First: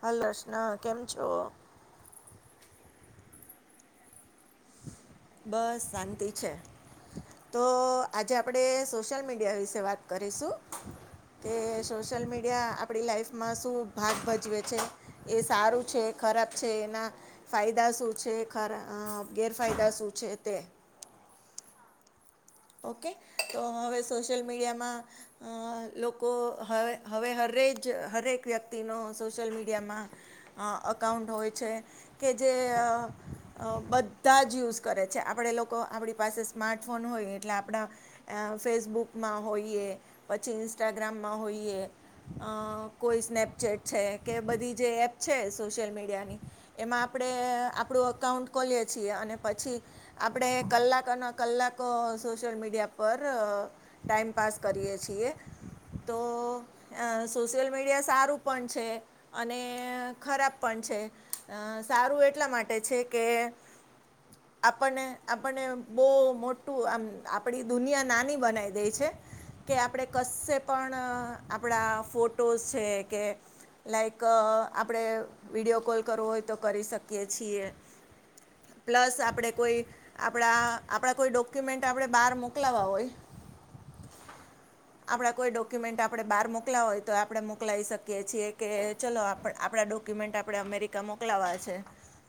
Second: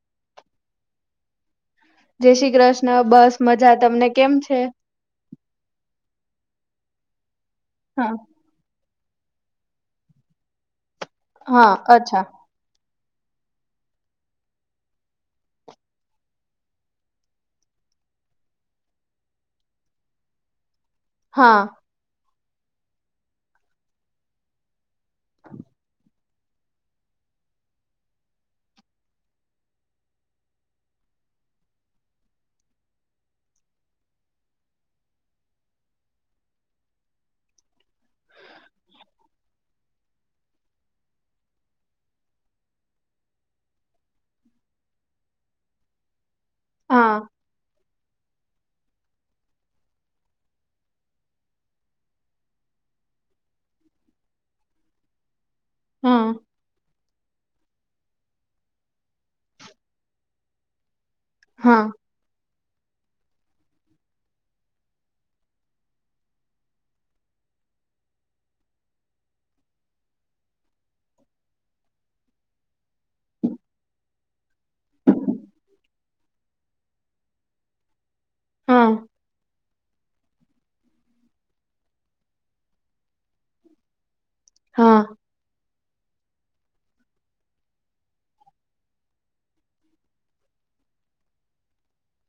હાલો! રચના કેમ છો? જય શ્રી કૃષ્ણ. બસ મજા. તમને કેમ? છે? બસ શાંતિ છે. તો હા આજે આપડે સોશલ મીડિયા વિશે વાત કરીશું, કે હા સોશિયલ અચ્છા મીડિયા આપરી લાઈફમાં શું ભાગ ભજવે છે, એ સારું છે, ખરાબ છે એના ફાયદા શું છે. ખરા અ ગેરફાયદા શું છે તે. હા. ઓકે! તો હવે સોશિયલ મીડિયામાં લોકો હવે હવે હરેજ હરેક વ્યક્તિનો સોશિયલ મીડિયામાં અ અકાઉન્ટ હોય છે, કે જે અ બધાં જ યુઝ કરે છે આપણે લોકો આપરી પાસે સ્માર્ટ ફોન હોય એમ એટલે આપડા ફેસબુકમાં હોઈએ પછી ઇન્સ્ટાગ્રામમાં હોઈએ. કોઈ સ્નેપચેટ છેકે બધી જે એપ છે. સોશિયલ મીડિયાની એમાં હા આપડે આપરું અકાઉન્ટ ખોલીએ છીએ અને પછી આપડે કલાકનો કલાકો સોશિયલ મીડિયા પર ટાઈમ પાસ કરીએ છીએ તો હા સોશિયલ મીડિયા સારું પણ છે, અને ખરાબ પણ છે. અ હા સારું એટલા માટે છે કે આપણને આપણને બો મોટું આમ આપડી દુનિયા નાની બનાવી દેય છે. કે આપડે કશે પણ આપડા ફોટોઝ છે કે લાઈક આપડે વિડીયો કોલ કરવો હોય તો કરી શકીએ છીએ. હા પ્લસ આપડે કોઈ આપરા આપરા કોઈ ડોક્યુમેન્ટ આપરે બાર મોકલાવા હોય હા આપણા કોઈ ડોક્યુમેન્ટ ડોક્યુમેન્ટ આપડે બાર મોકલાવા હોય તો આપરે મોકલાવી શકીએ છીએ કે ચલો આપરા ડોક્યુમેન્ટ આપરે અમ અમેરિકા મોકલાવા છે.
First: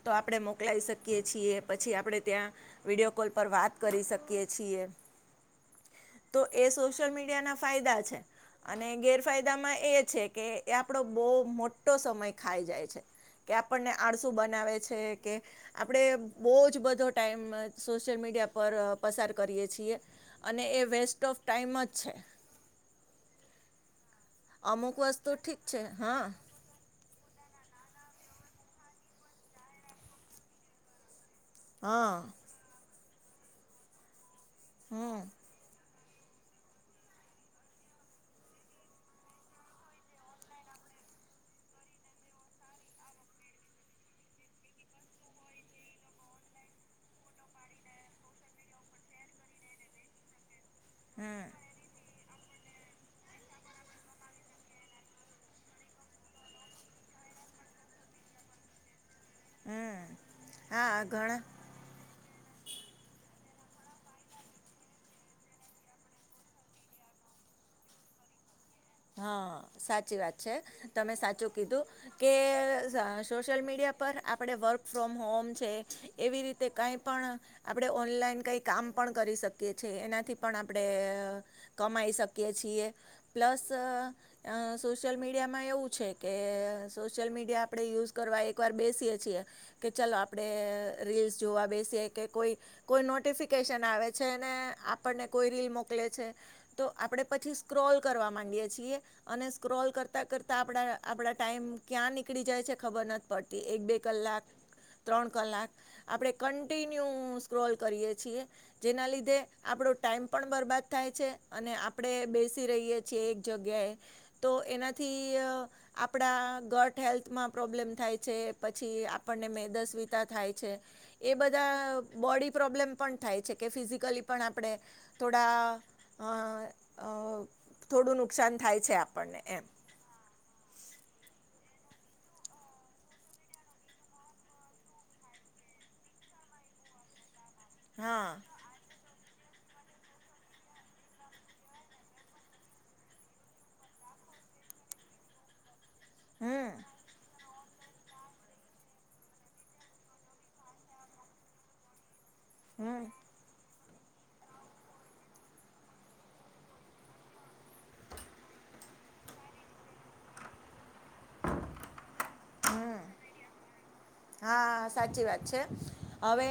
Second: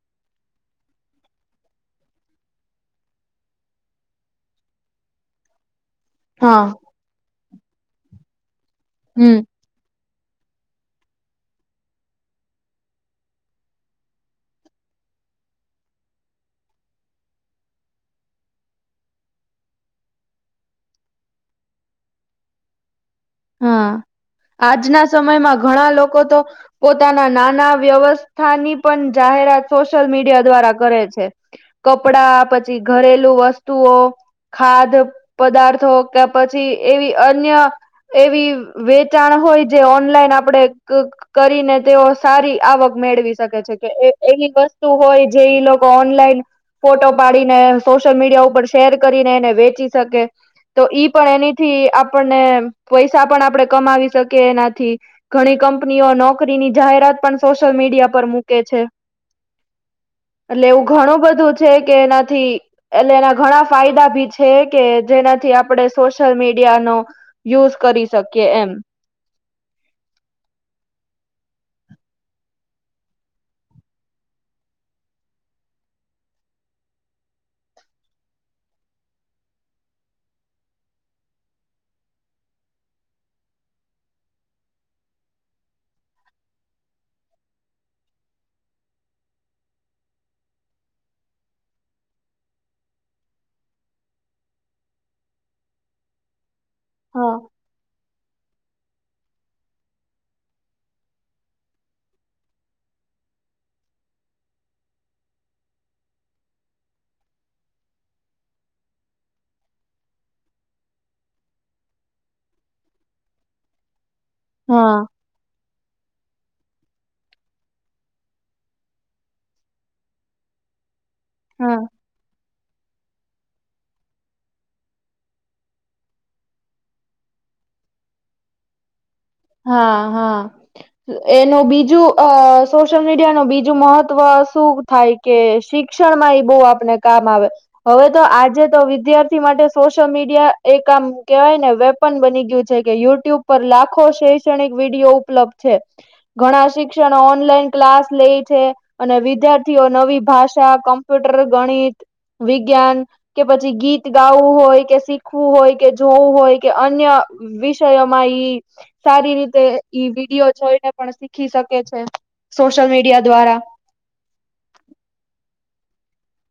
તો આપડે મોકલાઈ શકીએ છીએ પછી આપડે ત્યાં વિડીયો કોલ પર વાત કરી શકીએ છીએ હા તોએ સોશિયલ મીડિયાનાં ફાયદા છે. અને હમ ગેરફાયદામાં એ છેકે આપડો બો મોટો સમય ખાઈ જાય છે. કે આપણને આળસુ બનાવે છે, કે આપડે બોજ બધો ટાઈમ સોશિયલ મીડિયા મીડિયા પર પસાર કરીએ છીએ અને એ વેસ્ટ ઓફ ટાઈમ જ છે. હા, અમુક આજના વસ્તુ સમયમાં ઠીક છે ઘણા લોકો હા તો પો પોતાના નાના વ્યવસ્થાની પણ જાહેરાત સોશિયલ મીડિયા દ્વારા કરે છે. હા કપડા પછી ઘરેલુ વસ્તુઓ, ખાધ હમ પદાર્થો કે પછી એવી અન્ય એવી વેચાણ હોય જે ઓનલાઈન આપડે કરીને તેઓ સારી આવક મે મેળવી શકે છેકે એવી વસ્તુ હોય જે ઈ લોકો ઓનલાઈન ફોટો પાડીને સોશિયલ મીડિયા ઉપર શેર કરીને એને વેચી શકે. તો ઈ પણ હમ એનીથી આપણને પૈસા પણ આપડે કમાવી શકીએ એનાથી ઘણી કંપનીઓ નોકરીની જાહેરાત પણ સોશિયલ મી મીડિયા પર મૂકે છે. હમ એટલે એવું હા ઘણું ઘણા બધું છેકે એનાથી એટલે એના ઘણાં ફાયદા બી છેકે જેનાથી આપડે સોશિયલ મીડિયાનો યુઝ કરી શકીએ એમ. હા, સાચી વાત છે તમે સાચું કીધું કે સોશિયલ મીડિયા પર આપડે વર્ક ફ્રોમ હોમ છે. એવી રીતે કાઈ પણ આપણે ઓનલાઈન કઈ કામ પણ કરી શકીએ છે. એનાથી પણ આપડે કમાઈ શકીએ છીએ પ્લસ ત અ સોશિયલ મીડિયામાં એવું છે કે, સોશિયલ મીડિયા આપણે યુઝ કરવા એક વાર બેસીએ છીએ કે ચાલ આપણે રીલ્સ જોવા બેસી કે કોઈ કોઈ નોટિફિકેશન આવે છે આપને કોઈ રીલ મોકલે છે તો આપણે હા પછી સ્ક્રોલ કરવા માંડીએે. અને સ્ક્રોલ કરતા કરતા આપડા, આપડા ટાઈમ ક્યાં નીકળી જાય છે ખબર નથી પડતી. એક બે કલાક ત્રણ કલાક આપણે કન્ટિન્યુ સ્ક્રોલ કરીએ છીએ. જેના લીધે આપણે આપડો ટાઈમ પણ બરબાદ થાય છે અને આપણે બેસી રહીએ છીએ. જગ્યાએ તો હા એનાથી આપ આપણા ગટ હેલ્થમાં પ્રોબ્લેમ થાય છે. પછી આપણને મેદસ્વીતા થાય છે. એ બધા બોડી પ્રોબ્લેમ પણ થાય છે કે, ફિઝિકલી પણ આપણે થોડા થોડું નુકસાન થાય છે આપ હા હા. એનું બીજ જો અ સોશિયલ મીડિયાનું બીજું મહત્વ શું થાય કે, શિક્ષણમાં એ બહુ આપણે કામ આવે. હવે, તો હા આજે તો વિદ્યાર્થી માટે સોશિયલ મીડિયા એક આમ કહેવાયને વેપન બની ગયું છે કે યુટ્યુબ પર લાખ ખો શૈક્ષણિક વિડીયો ઉપલબ્ધ છે. ઘણા હમ શિક્ષણો ઓનલાઈન ક્લાસ લે છે અને વિદ્યાર્થીઓ નવી ભાષા કમ્પ્યુટર, ગણિત હમ વિજ્ઞાન કે પછી ગીત ગાવું હોય કે, શીખવું હોય કે, જોવું હોય કે, અન્ય વિષયોમાં ઈ સારી રીતે ઈ વિડીયો જોઈને પણ શીખી શકે છે. સોશલ મીડિયા દ્વારા હા, સાચી વાત છે. હવે,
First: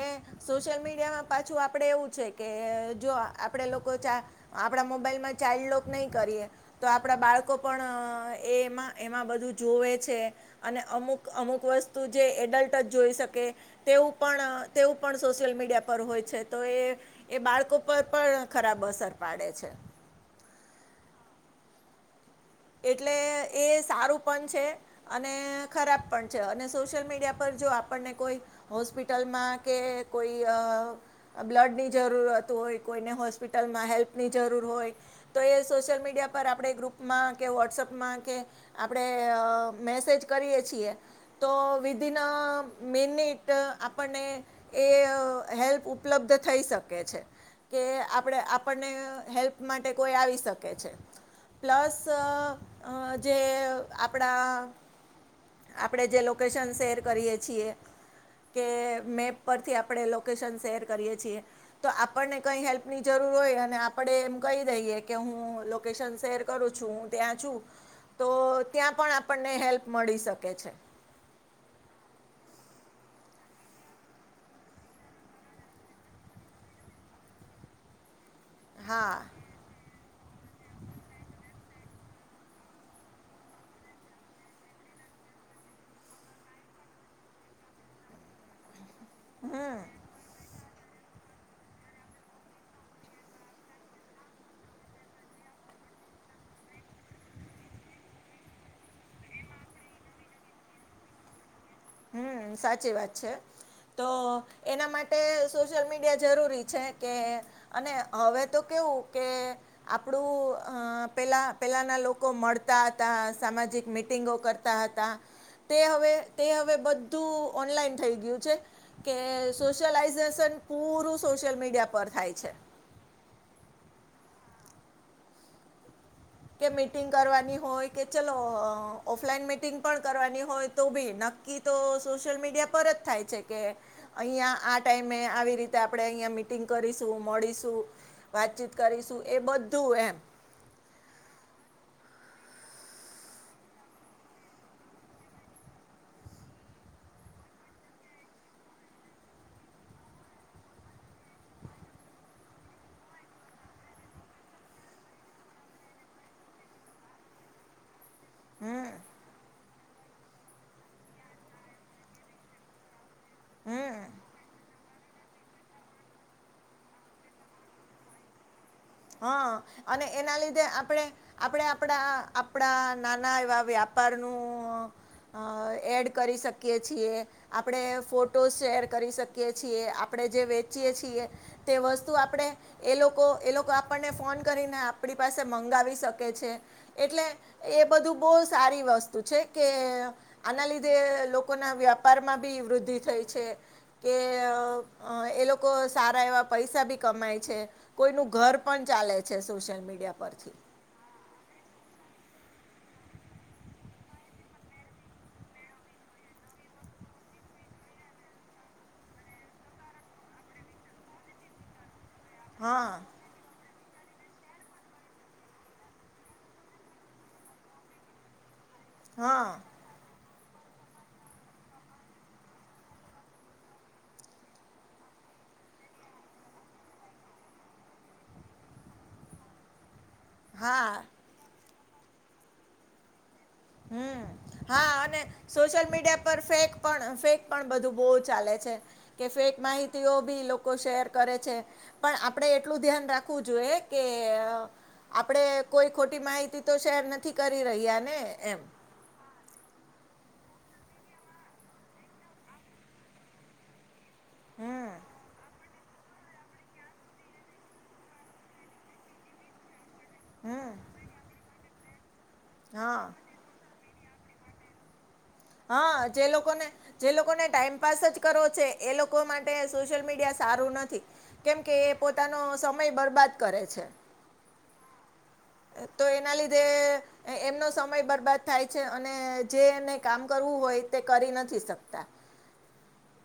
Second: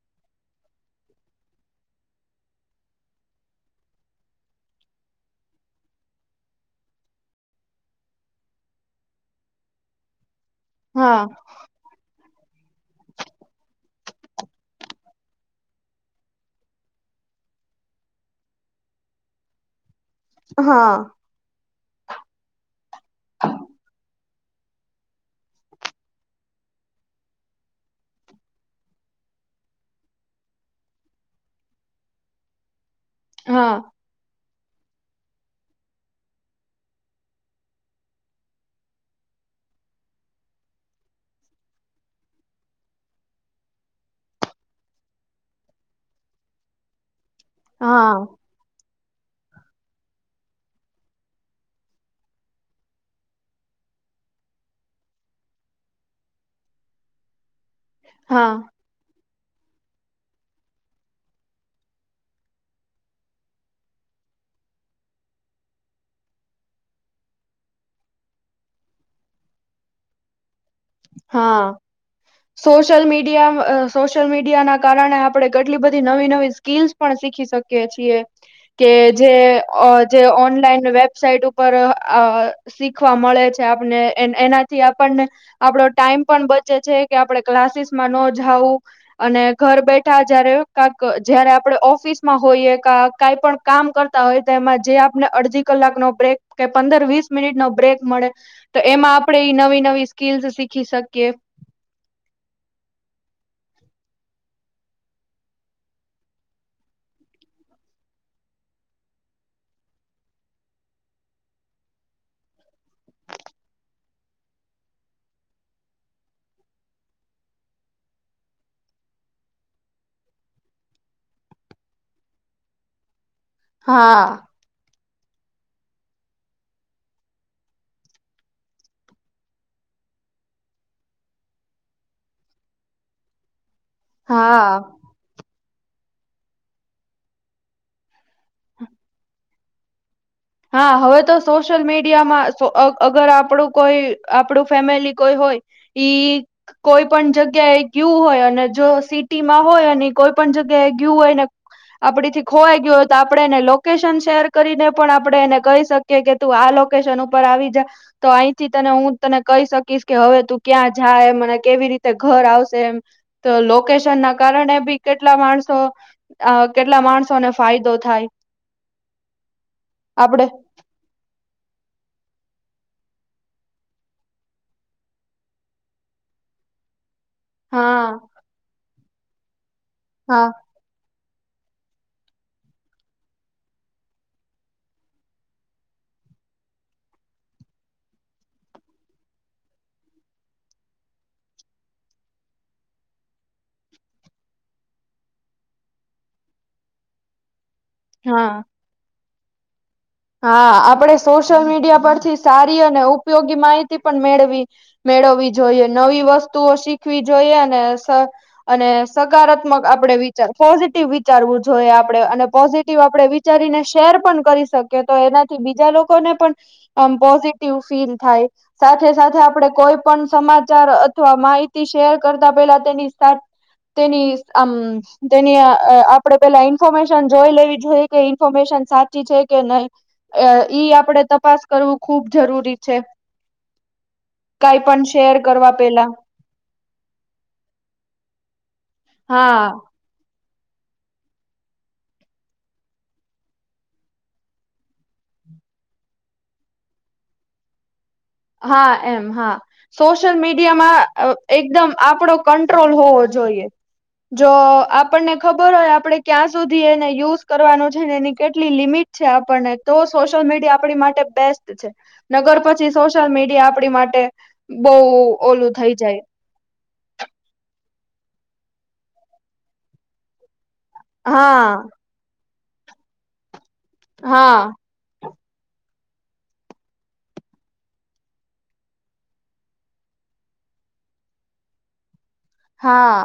સોશિયલ મીડિયામાં પાછું આપડે એવું છે કે જો આપણેે લોકો, આપણા મોબાઈલમાં ચાઇલ્ડ લોક નહીં કરીએ, તો આપણા બાળકો પણ એમાં એમાં બધું જોવે છે અને હા અમુક અમુક વસ્તુ જે એડલ્ટ જ જોઈ શકે તેવુ પણ તેવું પણ સોશિયલ મીડિયા પર હોય છે તો એ બાળકો ઉપર પણ ખરાબ અસર પાડે છે. હા. એટલે, એ સારું પણ છે અને ખરાબ પણ છે અને સોશિયલ મીડિયા પર જો આપણને કોઈ હોસ્પિટલમાં કે કોઈ બ્લડની જરૂરત હોય કોઈને હા હોસ્પિટલમાં હેલ્પની જરૂર હોય તો એ સોશિયલ મીડિયા પર આપણે ગ્રુપમાં કે વોટ્સઅપમાં કે આપણે મેસેજ કરીએ છીએ. તો વિધિન અ મીનિટ આપણને એ હેલ્પ ઉપલબ્ધ થઈ શકે છે. કે હા આપણે આપણને હેલ્પ માટે કોઈ આવી શકે છે. પ્લસ સ જે આપડા આપણે જે લોકેશન શેર કરીએ છીએ. હા કે મે ઉરપથી આપણે લોકેશન શેર કરીએ છીએ. તો આપણને કઈ હેલ્પની જરૂર હોય અને આપણે એમ- કહી દઈએ કે, હું લોકેશન શેર કરું છું. ત્યાં છું. તો ત્યાં પણ આપણને હેલ્પ મળી શકે છે. હા. સોશિયલ મીડિયા, સોશિયલ મીડિયાના કારણે આપડણે કેટલી બધી નવી નવી સ્કીલ્સ પણ શીખી શકીએ છીએ કે હા જે જે ઓનલાઈન વેબસાઇટ ઉપર શીખવા મળે છે આપને એનાથી આપણ આપડો ટાઈમ પણ બચે છે કે આપડે ક્લાસીસમાં ન જાવું. અને ઘર બેઠા જયારે ક જયારે આપણે ઓફિસ માં હોઈએ ક કઈ પણ કામ કરતા હોય તો એમાં જે આપણે અરજી ક ન બ્રેક કે પંદર વીસ મિનિટ નો બ્રેક મળે તો એમાં આપણેે ઈ નવી નવી. સ્કીલ સીખી શકીએ. હમ સાચી વાત છે. તો એના માટે સોશિયલ મીડિયા જરૂરી છે કે અને હવે તો કેવું કે આપડું પેલા પેલાના લોકો મળતા હતા સામાજિક મીટંગો કરતા હતા તે હવે બધુ ઓનલાન થઈ ગયું કે સોસોલ્યાસેન પુંરુ સોશિલ મીડીયા મીડિયા પર થાય છે. હા. કે મીટિંગ કરવાની હોય કે ચલો ઓફલાઈન મિટિંગ પણ કરવાની હોય તો ભી ન ક તો સોશિયલ મીડિયા પર જ થાય છે કે અહંયા આ હા. ટાઈમે આવી રીતે આપણે અહ મીટિંગ કરીશું મળીશું. વાતચીત કરીશું એ બધું એમ હા હવે તો સોશિયલ મીડિયામાં અગર આપડું કોઈ આપડું ફેમિલી કોઈ ઈ કોઈ પણ જગ્યા એ ગયું હોય અને જો સિટી માં હોય અને કોઈ પણ જગ્યા ગયું હોયને આપડી થી ખોવાઈ ગયું હોય તો આપણે એને લોકેશન શેર કરીને પણ આપ એને કહી શકીએ કે તું આ લોકેશન ઉપર આવી જ તો અહીંથી તને હું તને કહી શક કે હવે તું ક્યાં જાય મને કેવી રીતે ઘર આવશે એમ. તો લોકેશન ના કારણે બી કેટલા માણસો કેટલા માણસોને ફાયદો થાય. હા અને એના આપડે લીધે આપણે આપડ આપડા આપણા નાના એવા વ્યાપારનું એડ કરી શકીએ છીએ. આપણેે હા ફોટો શેર કરી શકીએ છીએ આપડે જે હા વેચીયે છીએ. તે વસ્તુ આપણેે એ લોકો એ લોકો આપણને ફોન કરીને આપણી પાસે મંગાવી શકે છે એટલે એ બધું બહુ સારી વાત વસ્તુ છે કે આના લીધે લોકો ના વ્યાપારમાં બી વૃદ્ધિ થઈ છે. કે એ લોકો સારા એવા પૈસા ભી કમાય છે. કોઈ ન હા ઘર પણ ચાલે છે સોશિયલ મીડિયા પરથી હા આપડે સો સોશિયલ મીડિયા પરથી સારી અને ઉપયોગી માહિતી પણ મેળવી મેળવવી જોઈએ નવી વસ્તુ વતુ શીખવી જોઈએ અને અને સકારાત્મક આપડે વિચાર પોઝિટિવ વિચાર જોએ આપણે અને હા પોઝિટિવ આપે વિચારીને શેર પણ કરી શકીએ. કે તો એનાથી બીજા લોકોને પણ પોઝિટિવ ફીલ થાય. સાથે સાથે હા આપડે કોઈ પણ સમાચાર અથવા માહિતી શેર કરતા પેલા તેની તેની આમ તેની આપડે પેલા ઇન્ફોર્મેશન જોઈ લેવી જોઈએ કે ઇન્ફોર્મેશન સાચી છે કે નહી ઈ હા આપડે તપાસ કરવું ખૂબ જરૂરી છે. હમ. કઈ હા પણ અને શેર કરવા સોશિયલ પેલા મીડિયા પર ફેક પણ ફેક પણ બધું બહ ચાલે છે. કે ફેક હા માહિતીઓ ભી લોકો લોકો શેર કરે છે પણ આપડે એટલું ધ્યાન રાખવું જોઈએ કે આપડે કોઈ ખોટી માહિતી તો શેર નથી કરી રહ્યા ને. એમ હા એમ હા સો સોશિયલ મીડિયામાં એકદમ આપડો કંટ્રોલ હોવો જોઈએ. જો આપણને ખબર હોય આપણે ક્યાં સુધી એને યુઝ કરવાનું છે ને એની કેટલી લિમિટ છે આપણને તો સોશિયલ મીડિયા આપણી માટે બેસ્ટ છે નગર પછી હા સોશ્યયલ મીડિયા આપણી માટે બહ હા જે લોકોને જે લોકોને ટાઈમ પાાસ જ કરો છે એ લોકો માટે સોશીયલ મિડિયા સારું નથી કેમ કે હા એ પોતાનો સંપ સમય બરબાદ કરે છે. હા તો એના લીધે એમનો સમય બરબાદ થાય છે અને જે એને કામ કરવું હોય તે કરી નથી શકતા હા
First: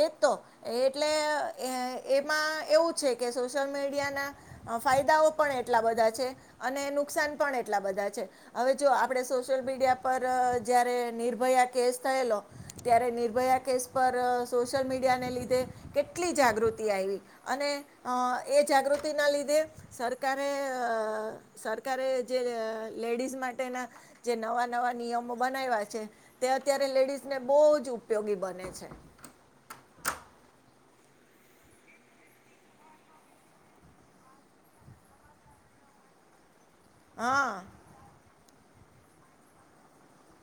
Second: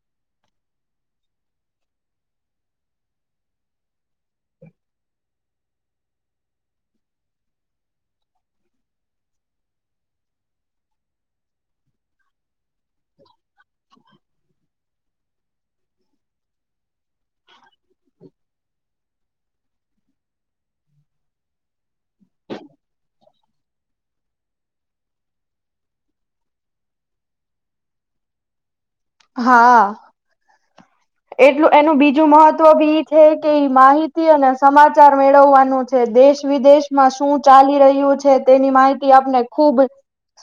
એજ તો એટલે અહહ એમાં એવું છે કે સોશિયલ મીડિ ફાયદાઓ પણ એટલા બધા છે અને નુકસાન પણ એટલા બધા છે હવે જોવો તો આપણે સોશિયલ મીડિયા પર જ્યારે નિર્ભયા કેસ થયેલો ત્યારે નિર્ભયા કેસ પર સોશિયલ મીડિયાને લીધે કેટલી જાગૃતિ આવી અને અહહ એ જાગૃ પ્રવૃત્તિના લીધે સરકારે અહહ સરકારે જે અહહ લેડીઝ માટેના જે નવા નવા નિયમો બનાવ્યા છે તે અત્યારે લેડીઝને બહુ જ ઉપયોગી બને છે. હા એટલું એનું બીજું મહત્વ બી ઇ છે કે માહિતી અને સમાચાર મેળવવાનું છે. દેશ વિદેશમાં શું હા ચાલી રહ્યું છે તેની માહિતી આપને ખુબ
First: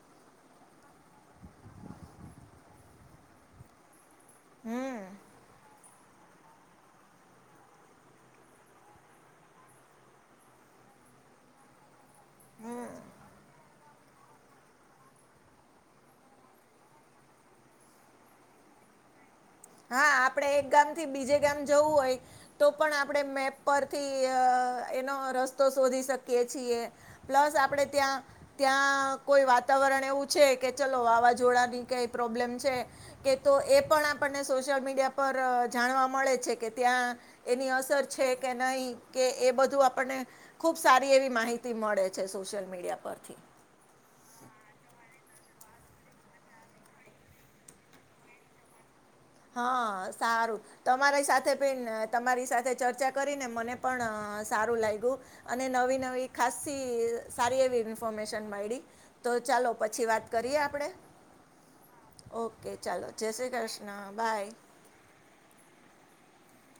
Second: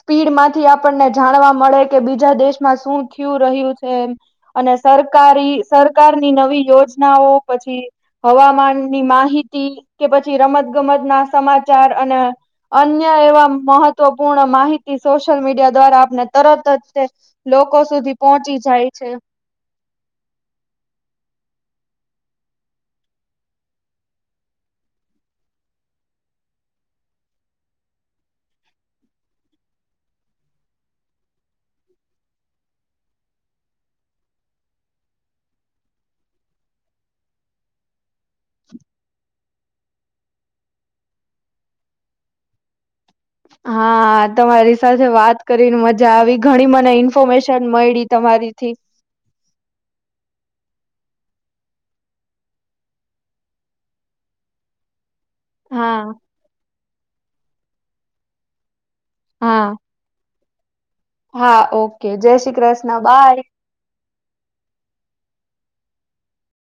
સ્પીડમાંથી આપણને જાણવા મળે કે બીજા દેશમાં શું થિયું રહ્યું છે. અને સરકારી સરકારની નવી યોજનાઓ પછી હવામાનની માહિતી કે પછી રમત ગમત ના સમાચાર અને અન્ય એવા મહ મહત્વપૂર્ણ માહિતી સોશિયલ મીડિયા દ્વારા આપને તરત જ લોકો સુધી પહોંચી જાય છે. હા આપડે એક ગામથી બીજે ગામ જવું હોય તો પણ આપણેે મેપ પરથી અહહ અહહ એનો રસ્તો શોધી શકી છીએ પ્લસ આપણે ત્યાં ત્યાં કોઈ વાત વાતાવરણ એવું છે કે ચલો વાવાઝોડાની કઈ પ્રોબ્લેમ છે કે તો એ પણ આપને સોશિયલ મીડિયા અહહ પર જાણવા મળે છે કે ત્યાં એની અસર છે કે નહી એ બધું આપને ખુબ સારી એવી માહિતી મળે છે સોશિયલ મીડિયા પરથી હા તમારી સાથે વાત કરીને મજા આવી ઘણી મને ઇન્ફોર્મેશન મયળી તમારી થી હા સારું તમારી સાથે પણ તમારી સાથે ચર્ચા કરીને મને પણ અહહ અહહ સારું લાગ્યું અને હા નવી નવી ખાસી સારી એવી ઇન્ફોર્મેશન મયળી તો ચાલો હા પછી વાત કરીએ આપડે હા ઓકે જય શ્રી કૃષ્ણ બાય હાય